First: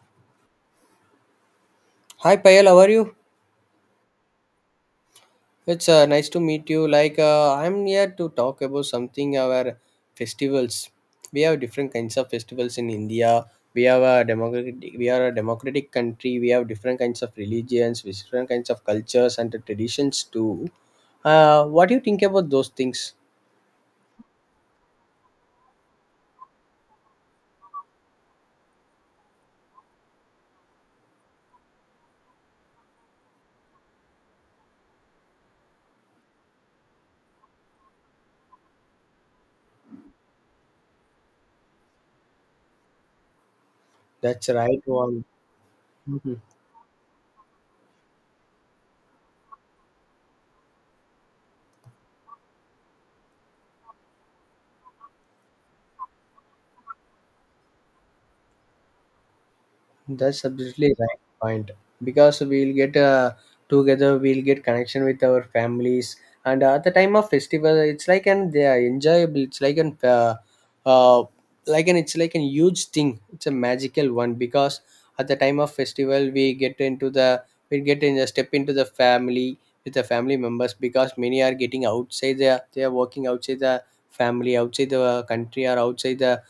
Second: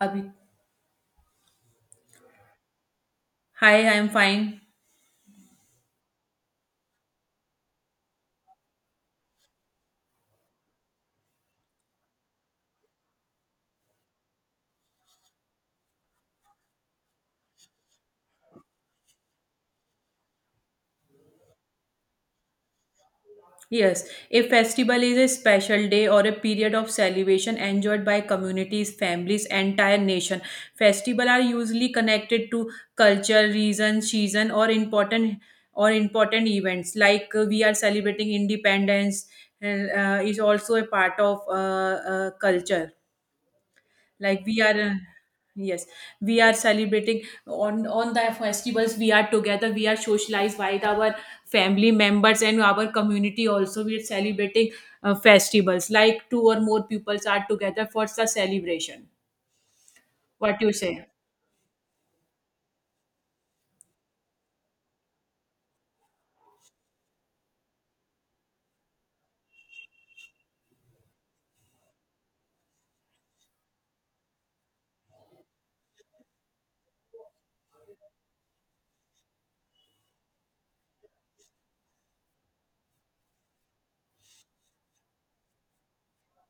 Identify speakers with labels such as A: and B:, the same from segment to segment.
A: Abhi.
B: Hi Payal, how are you?
A: Hi, I'm fine.
B: It's nice to meet you. I'm here to talk about something our festivals. We have different kinds of festivals in India. We have a democratic we are a democratic country. We have different kinds of religions, different kinds of cultures and traditions too. What do you think about those things?
A: Yes, a festival is a special day or a period of celebration enjoyed by communities, families, entire nation. Festival are usually connected to culture, reason, season, or important events. Like we are celebrating independence, and is also a part of culture. Like
B: That's
A: we are
B: right one.
A: Yes,
B: Mm-hmm.
A: we are celebrating on the festivals. We are together. We are socialized by our family members and our community. Also we are celebrating festivals like two or more peoples are together for the celebration.
B: That's
A: What you
B: absolutely
A: say?
B: right point because we'll get together, we'll get connection with our families, and at the time of festival, it's like an they are enjoyable. It's uh, like an it's like a huge thing. It's a magical one because at the time of festival, we get into the we get in a step into the family with the family members because many are getting outside. They are working outside the family, outside the country, or outside the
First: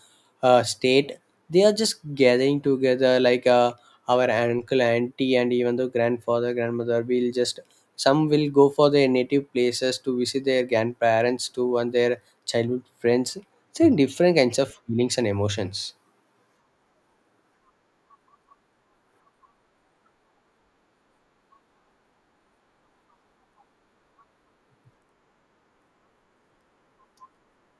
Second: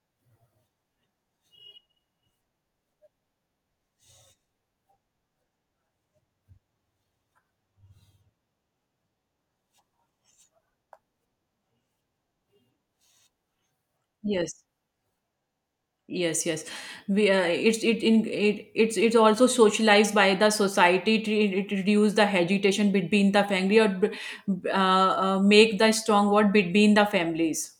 B: state they are just gathering together like our uncle auntie and even the grandfather grandmother will just some will go for their native places to visit their grandparents too and their childhood friends so different kinds
A: Yes,
B: of feelings and emotions.
A: yes, yes. We uh, it's it, in it it's it's also socialized by the society. It reduce the agitation between the family or make the strong word between the families.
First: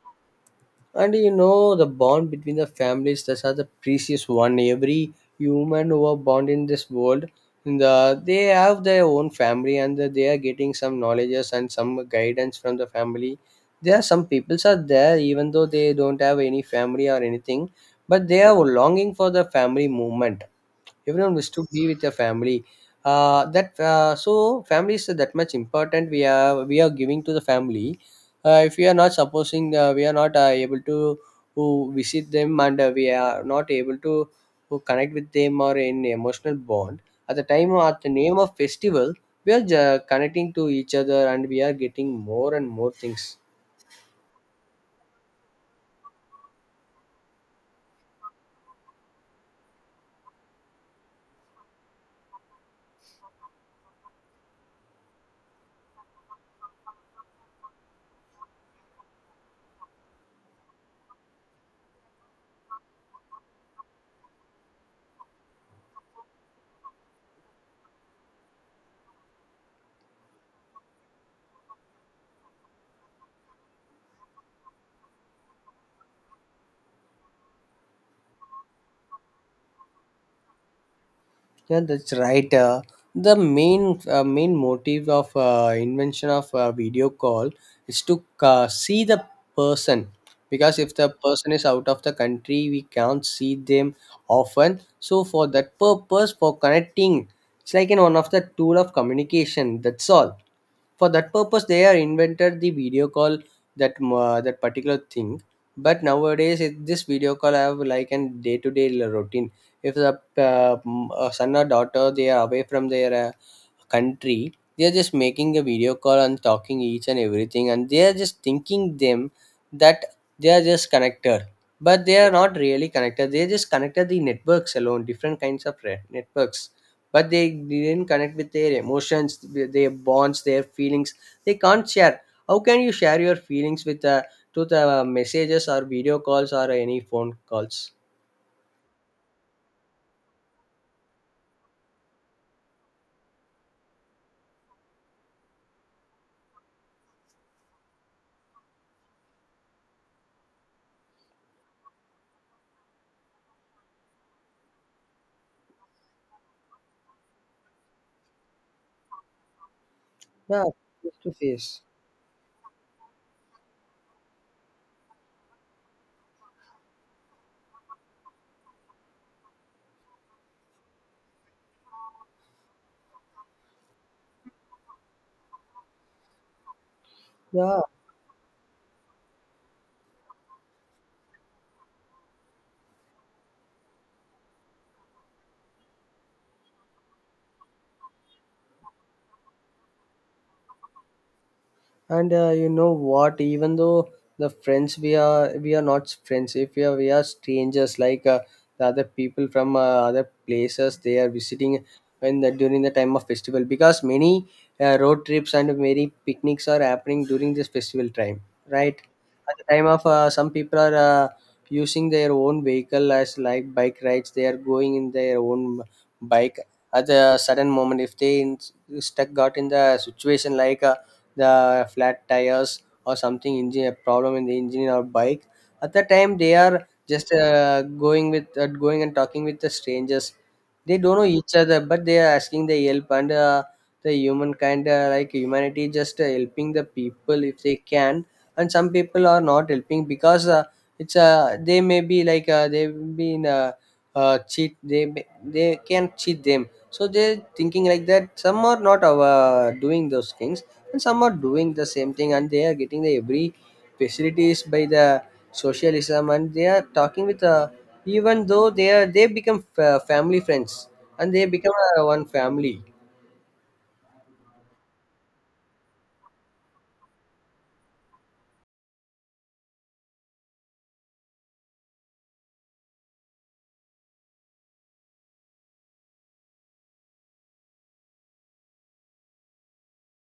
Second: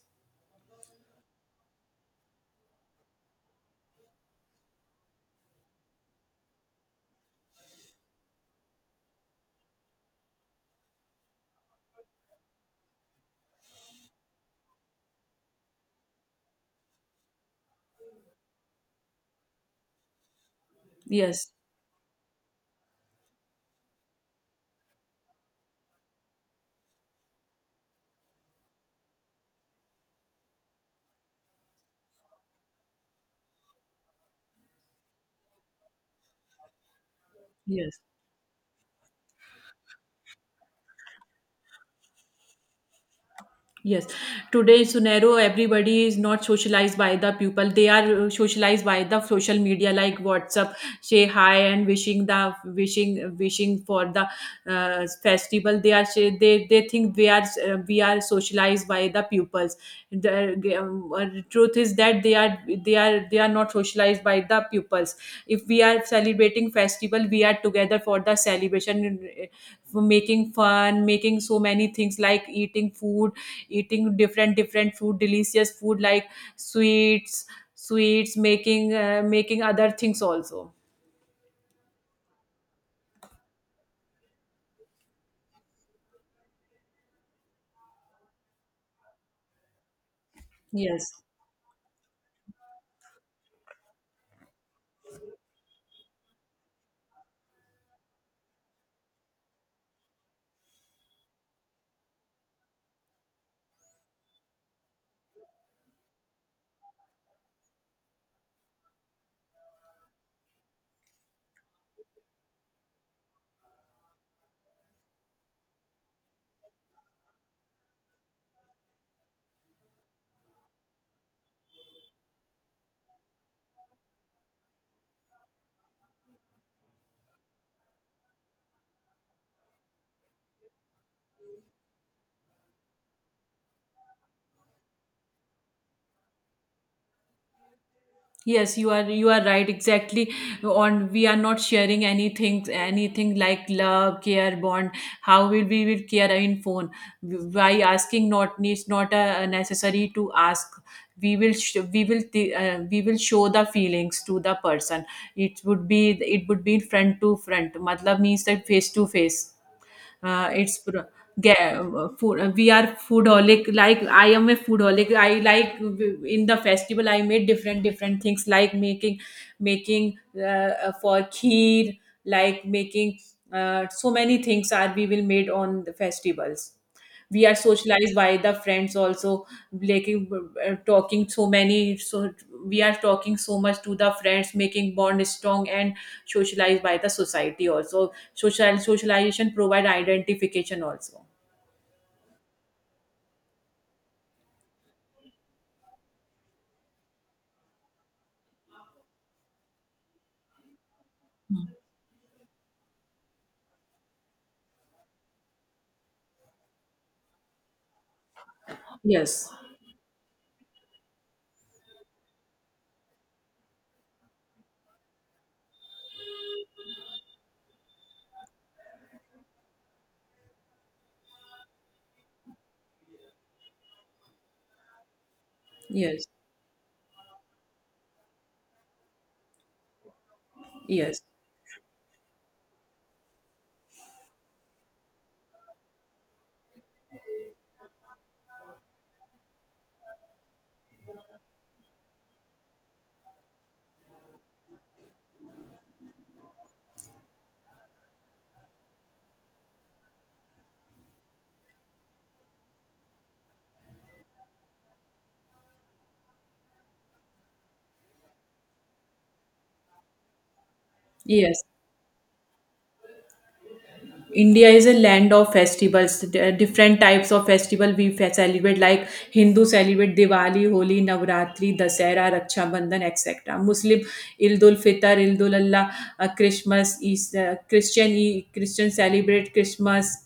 B: And you know, the bond between the families, that's are the precious one. Every human who are born in this world, in the, they have their own family and the- they are getting some knowledges and some guidance from the family. There are some peoples are there, even though they don't have any family or anything, but they are longing for the family movement, everyone
A: Yes.
B: wish to be with their family. Uh, that uh, so family is that much important, we are giving to the family. If we are not supposing we are not able to visit them, and we are not able to connect with them or in emotional bond at the time or
A: Yes.
B: at the name of festival, we are connecting to each other, and we are getting more and more things.
A: Yes, today scenario everybody is not socialized by the people. They are socialized by the social media like WhatsApp, say hi and wishing the wishing wishing for the festival. They think we are socialized by the pupils. The truth is that they are not socialized by the pupils. If we are celebrating festival, we are together for the celebration, for making fun, making so many things like eating food, eating different different food, delicious food like sweets sweets, making other things also.
B: Yeah, that's right. The main motive of invention of video call is to see the person because if
A: Yes.
B: the person is out of the country, we can't see them often. So for that purpose, for connecting, it's like in one of the tool of communication. That's all, for that purpose they are invented the video call, that that particular thing. But nowadays it, this video call have like an day to day routine. If the son or daughter they are away from their country, they are just making a video call and talking each and everything, and they are just thinking them that they are just connected. But they are not really connected, they just connected the networks alone, different kinds of networks. But they didn't connect with their emotions, with their bonds, their feelings. They can't share. How can you share your feelings with to the messages or video calls or any phone calls?
A: Yes, you are right exactly. On, we are not sharing anything anything like love, care, bond. How will we will care in phone, by asking? Not needs, not necessary to ask. We will sh- we will th- We will show the feelings to the person. It would be it would be front to front, matlab, means that face to face. uh,
B: Yeah,
A: it's pr-
B: face to
A: get,
B: face.
A: food, we are foodholic. Like I am a foodholic. I like in the festival I made different different things, like making for kheer, like making so many things are we will made on the festivals. We are
B: yeah
A: socialized by the friends also. Like talking so many. So we are talking so much to the friends, making bond strong and socialized by the society also. Social socialization provide identification also.
B: and uh, you know what, even though the friends, we are not friends, if we are we are strangers, like the other people from other places they are visiting when the, during the time of festival, because many road trips and many picnics are happening during this festival time, right?
A: Yes,
B: At the time of some people are using their own vehicle as like bike rides, they are going in their own bike. At the sudden moment, if they in, stuck got in the situation like the flat tires or something engine a problem in the engine or bike, at the
A: yes,
B: time they are just going and talking with the strangers. They don't
A: yes,
B: know each other, but they are asking the help, and the humankind like humanity just helping the people if they can. And some people are not helping because it's they may be like they will be in a cheat, they can cheat them, so they're thinking like that, some are not doing those things. And some are doing the same thing, and they are getting the every facilities by the socialism, and they are talking with even though they are they become family friends, and they
A: yes.
B: become one family.
A: India is a land of festivals. There are different types of festival we celebrate, like Hindu celebrate Diwali, Holi, Navratri, Dasera, Raksha Bandhan, etc. Muslim Eid ul Fitr, Eid ul Allah, Christmas. Is Christian celebrate Christmas,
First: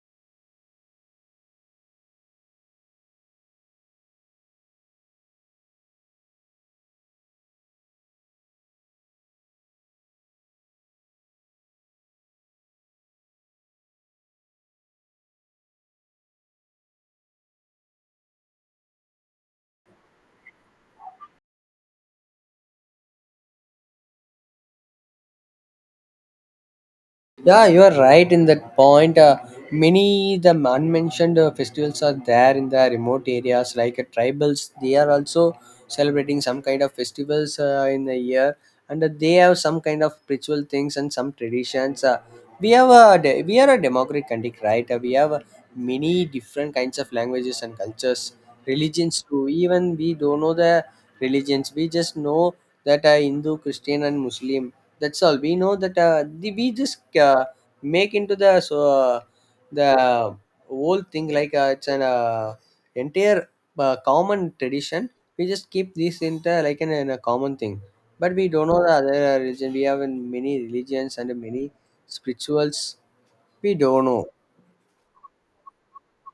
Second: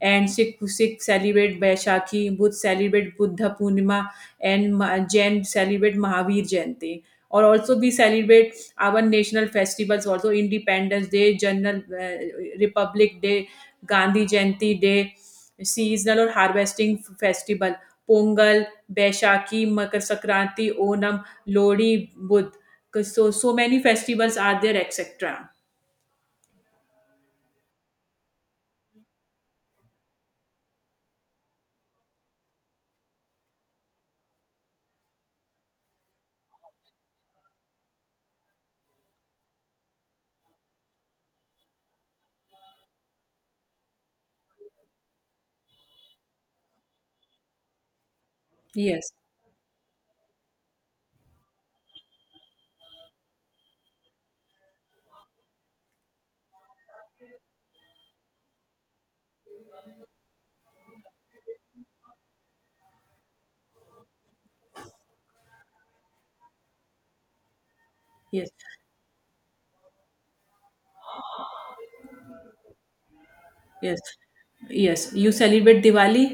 A: and Sikh celebrate Baishakhi, Buddh celebrate Buddha Purnima, and Jain celebrate Mahavir Jayanti. Or also we celebrate our national festivals also, independence day, general republic day, Gandhi Jayanti day, seasonal or harvesting festival, pongal, baishakhi, makar sankranti, onam, lodi, budh. 'Cause so many festivals are there, etc.
B: Yeah, you are right in that point. Many the unmentioned festivals are there in the remote areas, like tribals. They are also celebrating some kind of festivals in the year, and they have some kind of ritual things and some traditions. We are a democratic country, right? We have many different kinds of languages and cultures,
A: Yes,
B: religions too. Even we don't know the religions. We just know that Hindu, Christian, and Muslim, that's all. We know that the, we just make into the the whole thing like it's an entire common tradition. We just keep this in the, like an, in a common thing, but
A: yes,
B: we don't know the other religion. We have in many religions and many spirituals. We
A: yes,
B: don't know.
A: yes, you celebrate Diwali.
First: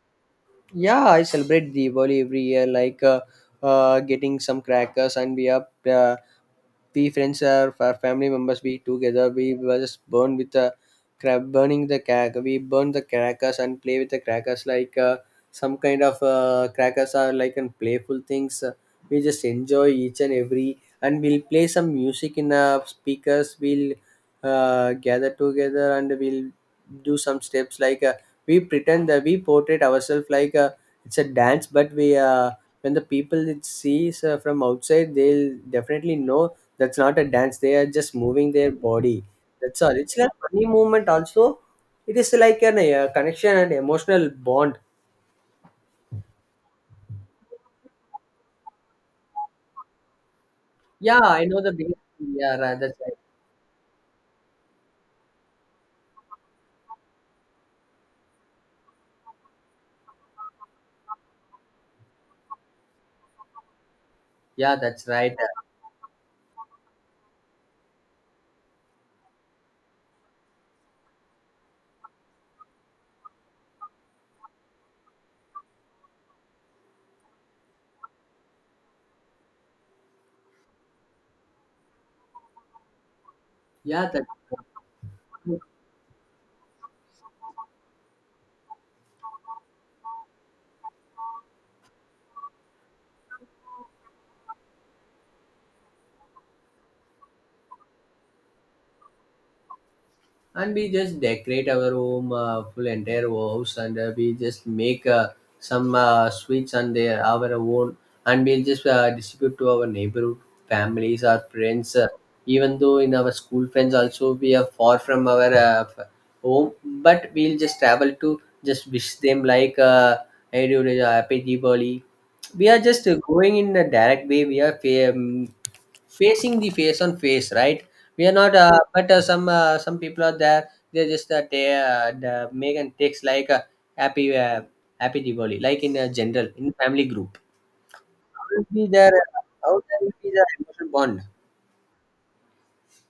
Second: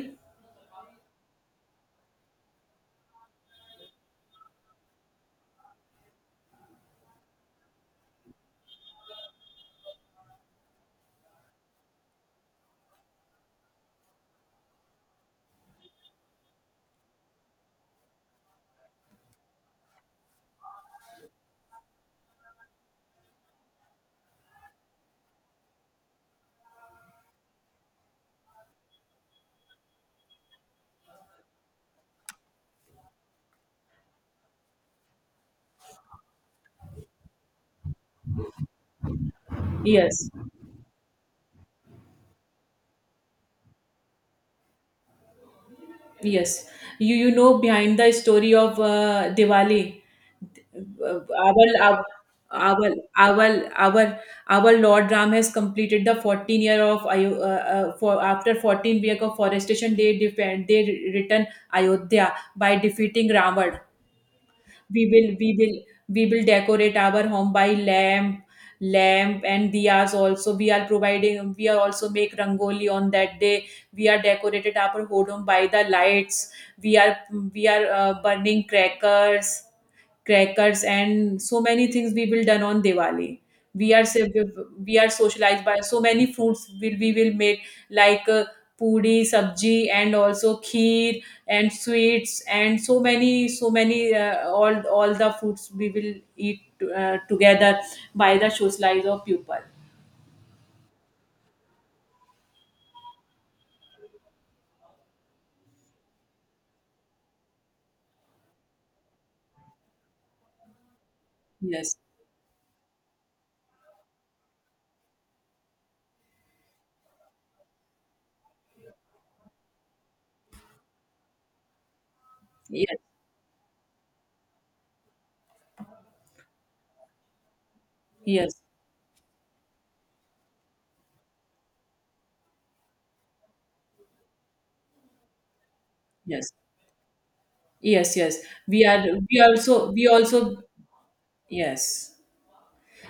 B: Yeah, I celebrate Diwali every year, like getting some crackers, and we are we friends are our family members. We together we were just burn with the crack, burning the crack. We burn the crackers and play with the crackers, like some kind of crackers are like and playful things. We just enjoy each and every, and we'll play some music in speakers. We'll gather together and we'll do some steps like. We pretend that we portray ourselves like a, it's a dance but we when the people it sees from outside they'll definitely know that's not a dance, they are just moving their body. That's all, it's
A: Yes,
B: like funny movement also. It is like an connection and emotional bond.
A: yes, you know behind the story of Diwali.
B: Yeah, I know
A: our
B: the biggest.
A: our
B: Yeah right,
A: our
B: that's right.
A: our our our Lord Ram has completed the 14 year of for after 14 year of forestation. They defend, they return Ayodhya by defeating Ravan.
B: Yeah
A: We
B: that's
A: will
B: right.
A: we will we will decorate our home by lamp, lamp and diyas. Also we are providing. We are also make rangoli on that day. We are decorated our home by the lights. We are we are uh, burning crackers, crackers, and so many things we will done on Diwali. We are
B: Yeah that's.
A: se- we are socialized by so many foods will we will make, like puri, sabji, and also kheer and sweets and so many so many all the foods we will eat together by the socialize of people.
B: And we just decorate our home full entire house, and we just make some sweets on their our own, and we'll just distribute to our neighborhood families our friends
A: Yes,
B: even though in our school friends also we are far from our home, but we'll just travel to just wish them like hey, dude, happy Diwali. We are
A: yes,
B: just going in a direct way, we are facing the face on face, right? We are
A: yes,
B: not, but some people are there. They just the make and takes like happy uh, happy Diwali, like in a general
A: yes,
B: in family group.
A: yes, yes.
B: How will
A: We
B: be
A: are
B: there?
A: we
B: How
A: also we
B: can be the
A: also
B: emotional bond?
A: Yes.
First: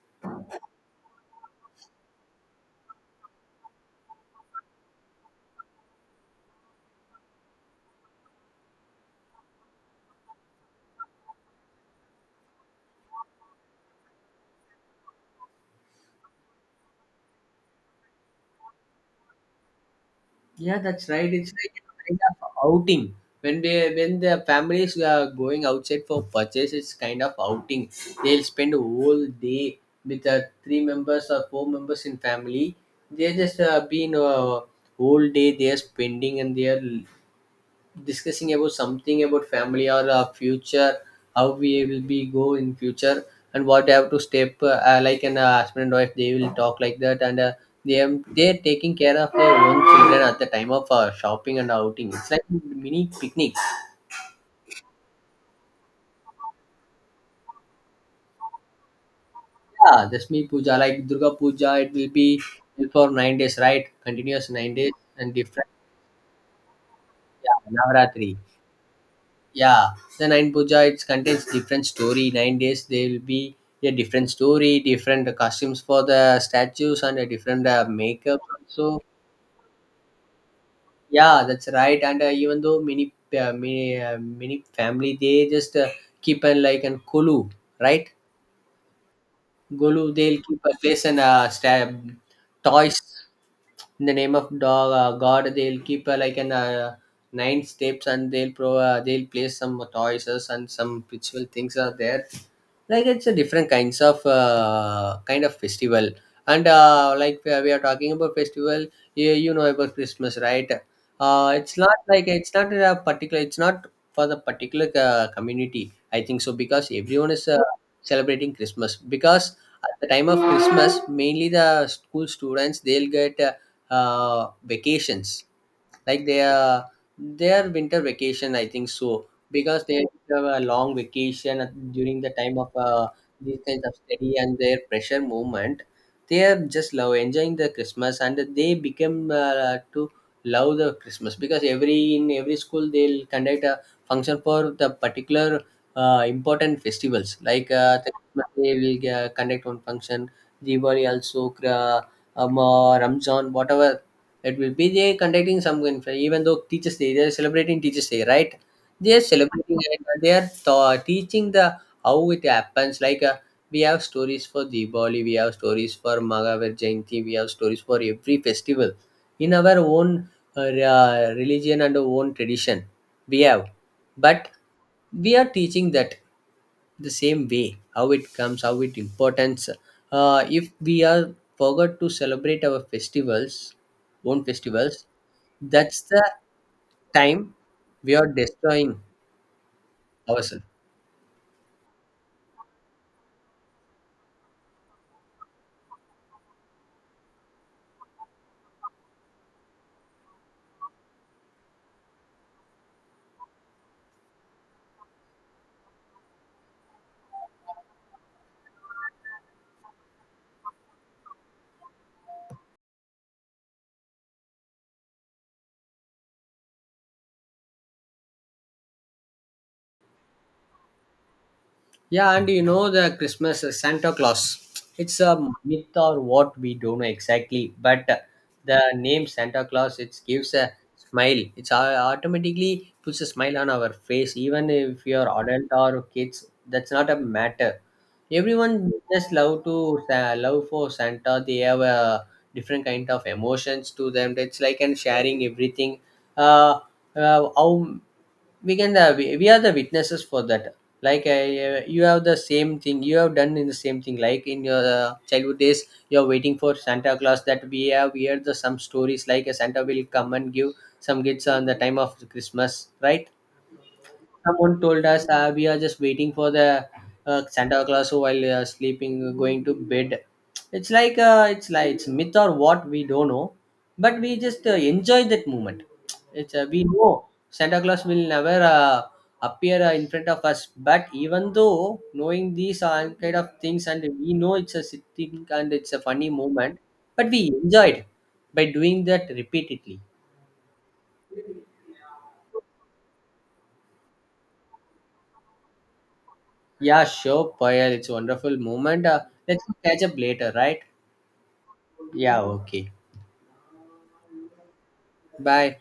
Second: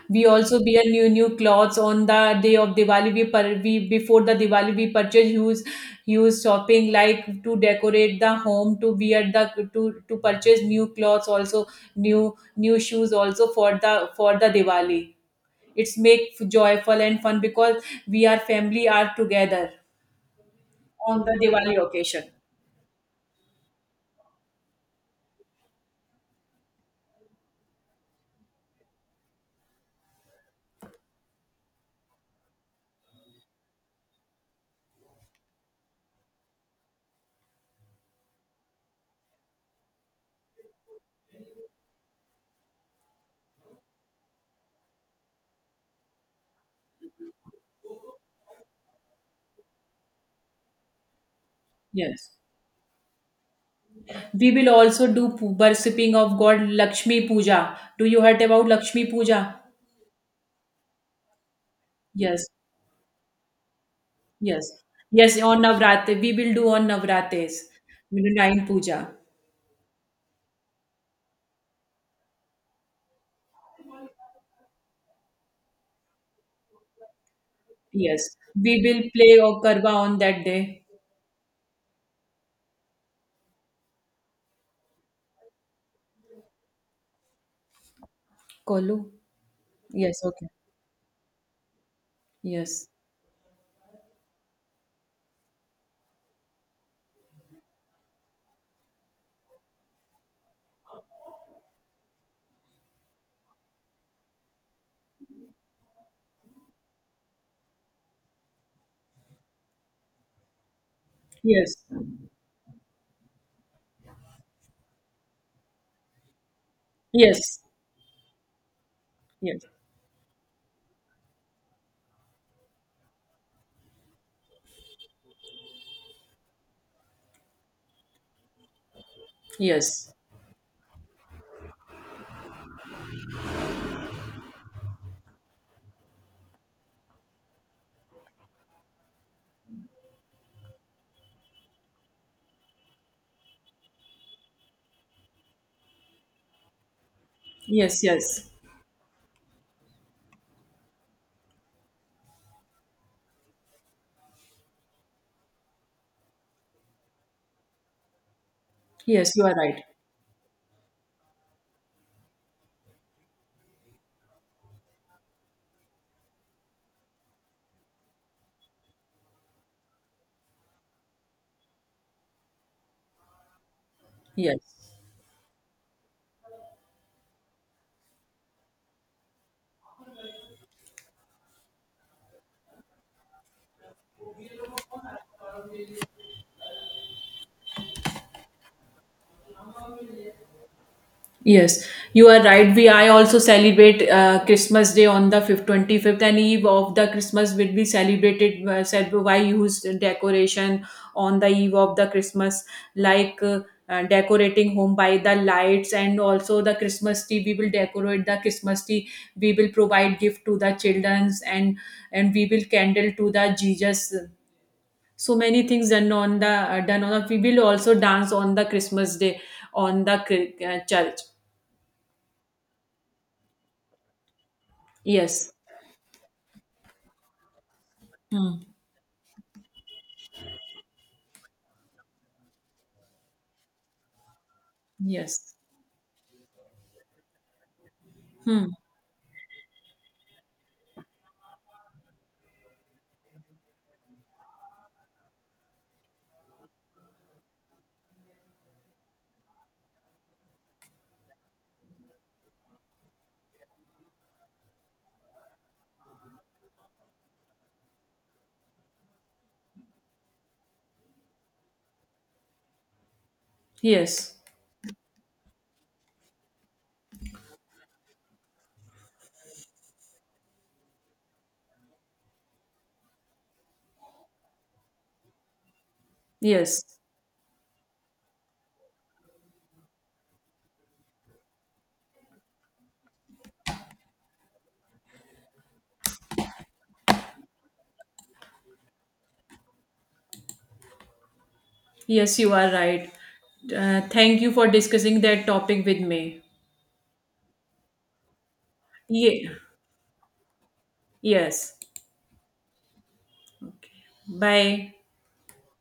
A: We also wear new new clothes on the day of Diwali. We before the Diwali we purchase huge huge shopping, like to decorate the home, to wear the to purchase new clothes also, new new shoes also for the Diwali. It's make joyful and fun because we are family are together
B: Yeah, that's
A: on
B: right.
A: the
B: It's like
A: Diwali
B: a kind
A: occasion.
B: of outing. When they when the families are going outside for purchase, it's kind of outing. They'll spend a whole day with three members or four members in family. They just been whole day they are spending, and they are discussing about something about family or future, how we will be go in future, and what they have to step like an husband and wife they will talk like that, and they am they're taking care of their own children at the time of shopping and outing, it's
A: Yes.
B: like mini picnic.
A: We will also do worshipping of God Lakshmi Puja. Do you heard about Lakshmi Puja?
B: Yeah, Dashmi puja like durga puja, it will be
A: Yes.
B: for 9 days, right? Continuous
A: Yes.
B: 9 days. And
A: Yes, on
B: different,
A: Navratri. We will do on Navratres.
B: yeah,
A: We do
B: navaratri.
A: nine puja.
B: Yeah, the nine puja it contains different story. 9 days there will be a different story, different costumes for the statues, and a different
A: Yes.
B: makeup.
A: We will
B: So
A: play or Karwa on that day.
B: yeah, that's right. And even though many many family they just keep an like an kulu, right?
A: Kolu.
B: Golu,
A: Yes,
B: they'll
A: okay.
B: keep a place and stab
A: Yes.
B: toys in the name of dog god. They'll keep like an nine steps, and they'll pro they'll place some toys and some ritual things are there, like it's a different kinds of kind of festival. And like we are talking about festival, you know about Christmas, right?
A: Yes.
B: It's not like it's not a particular, it's not for the particular community, I think so, because everyone is
A: Yes.
B: celebrating Christmas. Because
A: Yes.
B: at the time of Christmas, mainly the school students they'll get vacations, like their winter vacation, I think so, because they
A: Yes.
B: have a long vacation during the time of these kinds of study and their pressure movement. They are just love enjoying the Christmas, and they become to love the Christmas because every in every school they'll conduct a function for the particular important festivals, like
A: Yes,
B: the
A: yes.
B: Christmas Day will conduct one function. Diwali also, uh, Ramzan whatever it will be, they conducting some even though Teachers Day, they are celebrating Teachers Day, right? They are
A: Yes, you are
B: celebrating
A: right.
B: and they are teaching the how it happens. Like we have stories for Diwali, we have stories for Maghavar Jayanti, we have stories for every festival in our own religion and our own tradition. We have, but
A: Yes.
B: we are teaching that the same way how it comes how it importance. If we are forgot to celebrate our festivals, own festivals, that's the time we are destroying ourselves.
A: Yes, you are right. We I also celebrate Christmas Day on the fifth, 25th, and eve of the Christmas will be celebrated said by use decoration on the eve of the Christmas, like decorating home by the lights and also the Christmas tree. We will decorate the Christmas tree. We will provide gift to the childrens and we will candle to the Jesus. So many things done on. We will also dance on the Christmas Day on the church.
B: Yeah, and you know the Christmas Santa Claus. It's a
A: Yes.
B: myth or what we don't know exactly, but
A: Hmm.
B: the name Santa Claus it gives a smile. It's automatically puts a smile on our face, even if you're
A: Yes.
B: adult or kids. That's not a matter.
A: Hmm.
B: Everyone just love to love for Santa. They have a different kind of emotions to them. It's like and sharing everything. Uh, how we can we are the witnesses for that, like I, you have the same thing you have done in the same thing, like in your childhood days you're waiting for Santa Claus, that we have heard the some stories like a Santa will come and give some gifts on the time of Christmas, right?
A: Yes.
B: Someone told us we are just waiting for the Santa Claus while sleeping, going to bed. It's like it's like it's myth or what we don't know, but we just enjoy that moment. It's
A: Yes,
B: we know Santa Claus will never appear in front of us, but even though knowing these kind of things, and we know it's a sitting and it's a funny moment, but we enjoyed by doing that repeatedly.
A: Yes, you are right. Thank you for discussing that topic with me.
B: Yeah, sure, Payal. It's a wonderful moment.
A: Yeah.
B: Let's catch up later, right?
A: Yes.
B: Yeah, okay.
A: Bye.
B: Bye.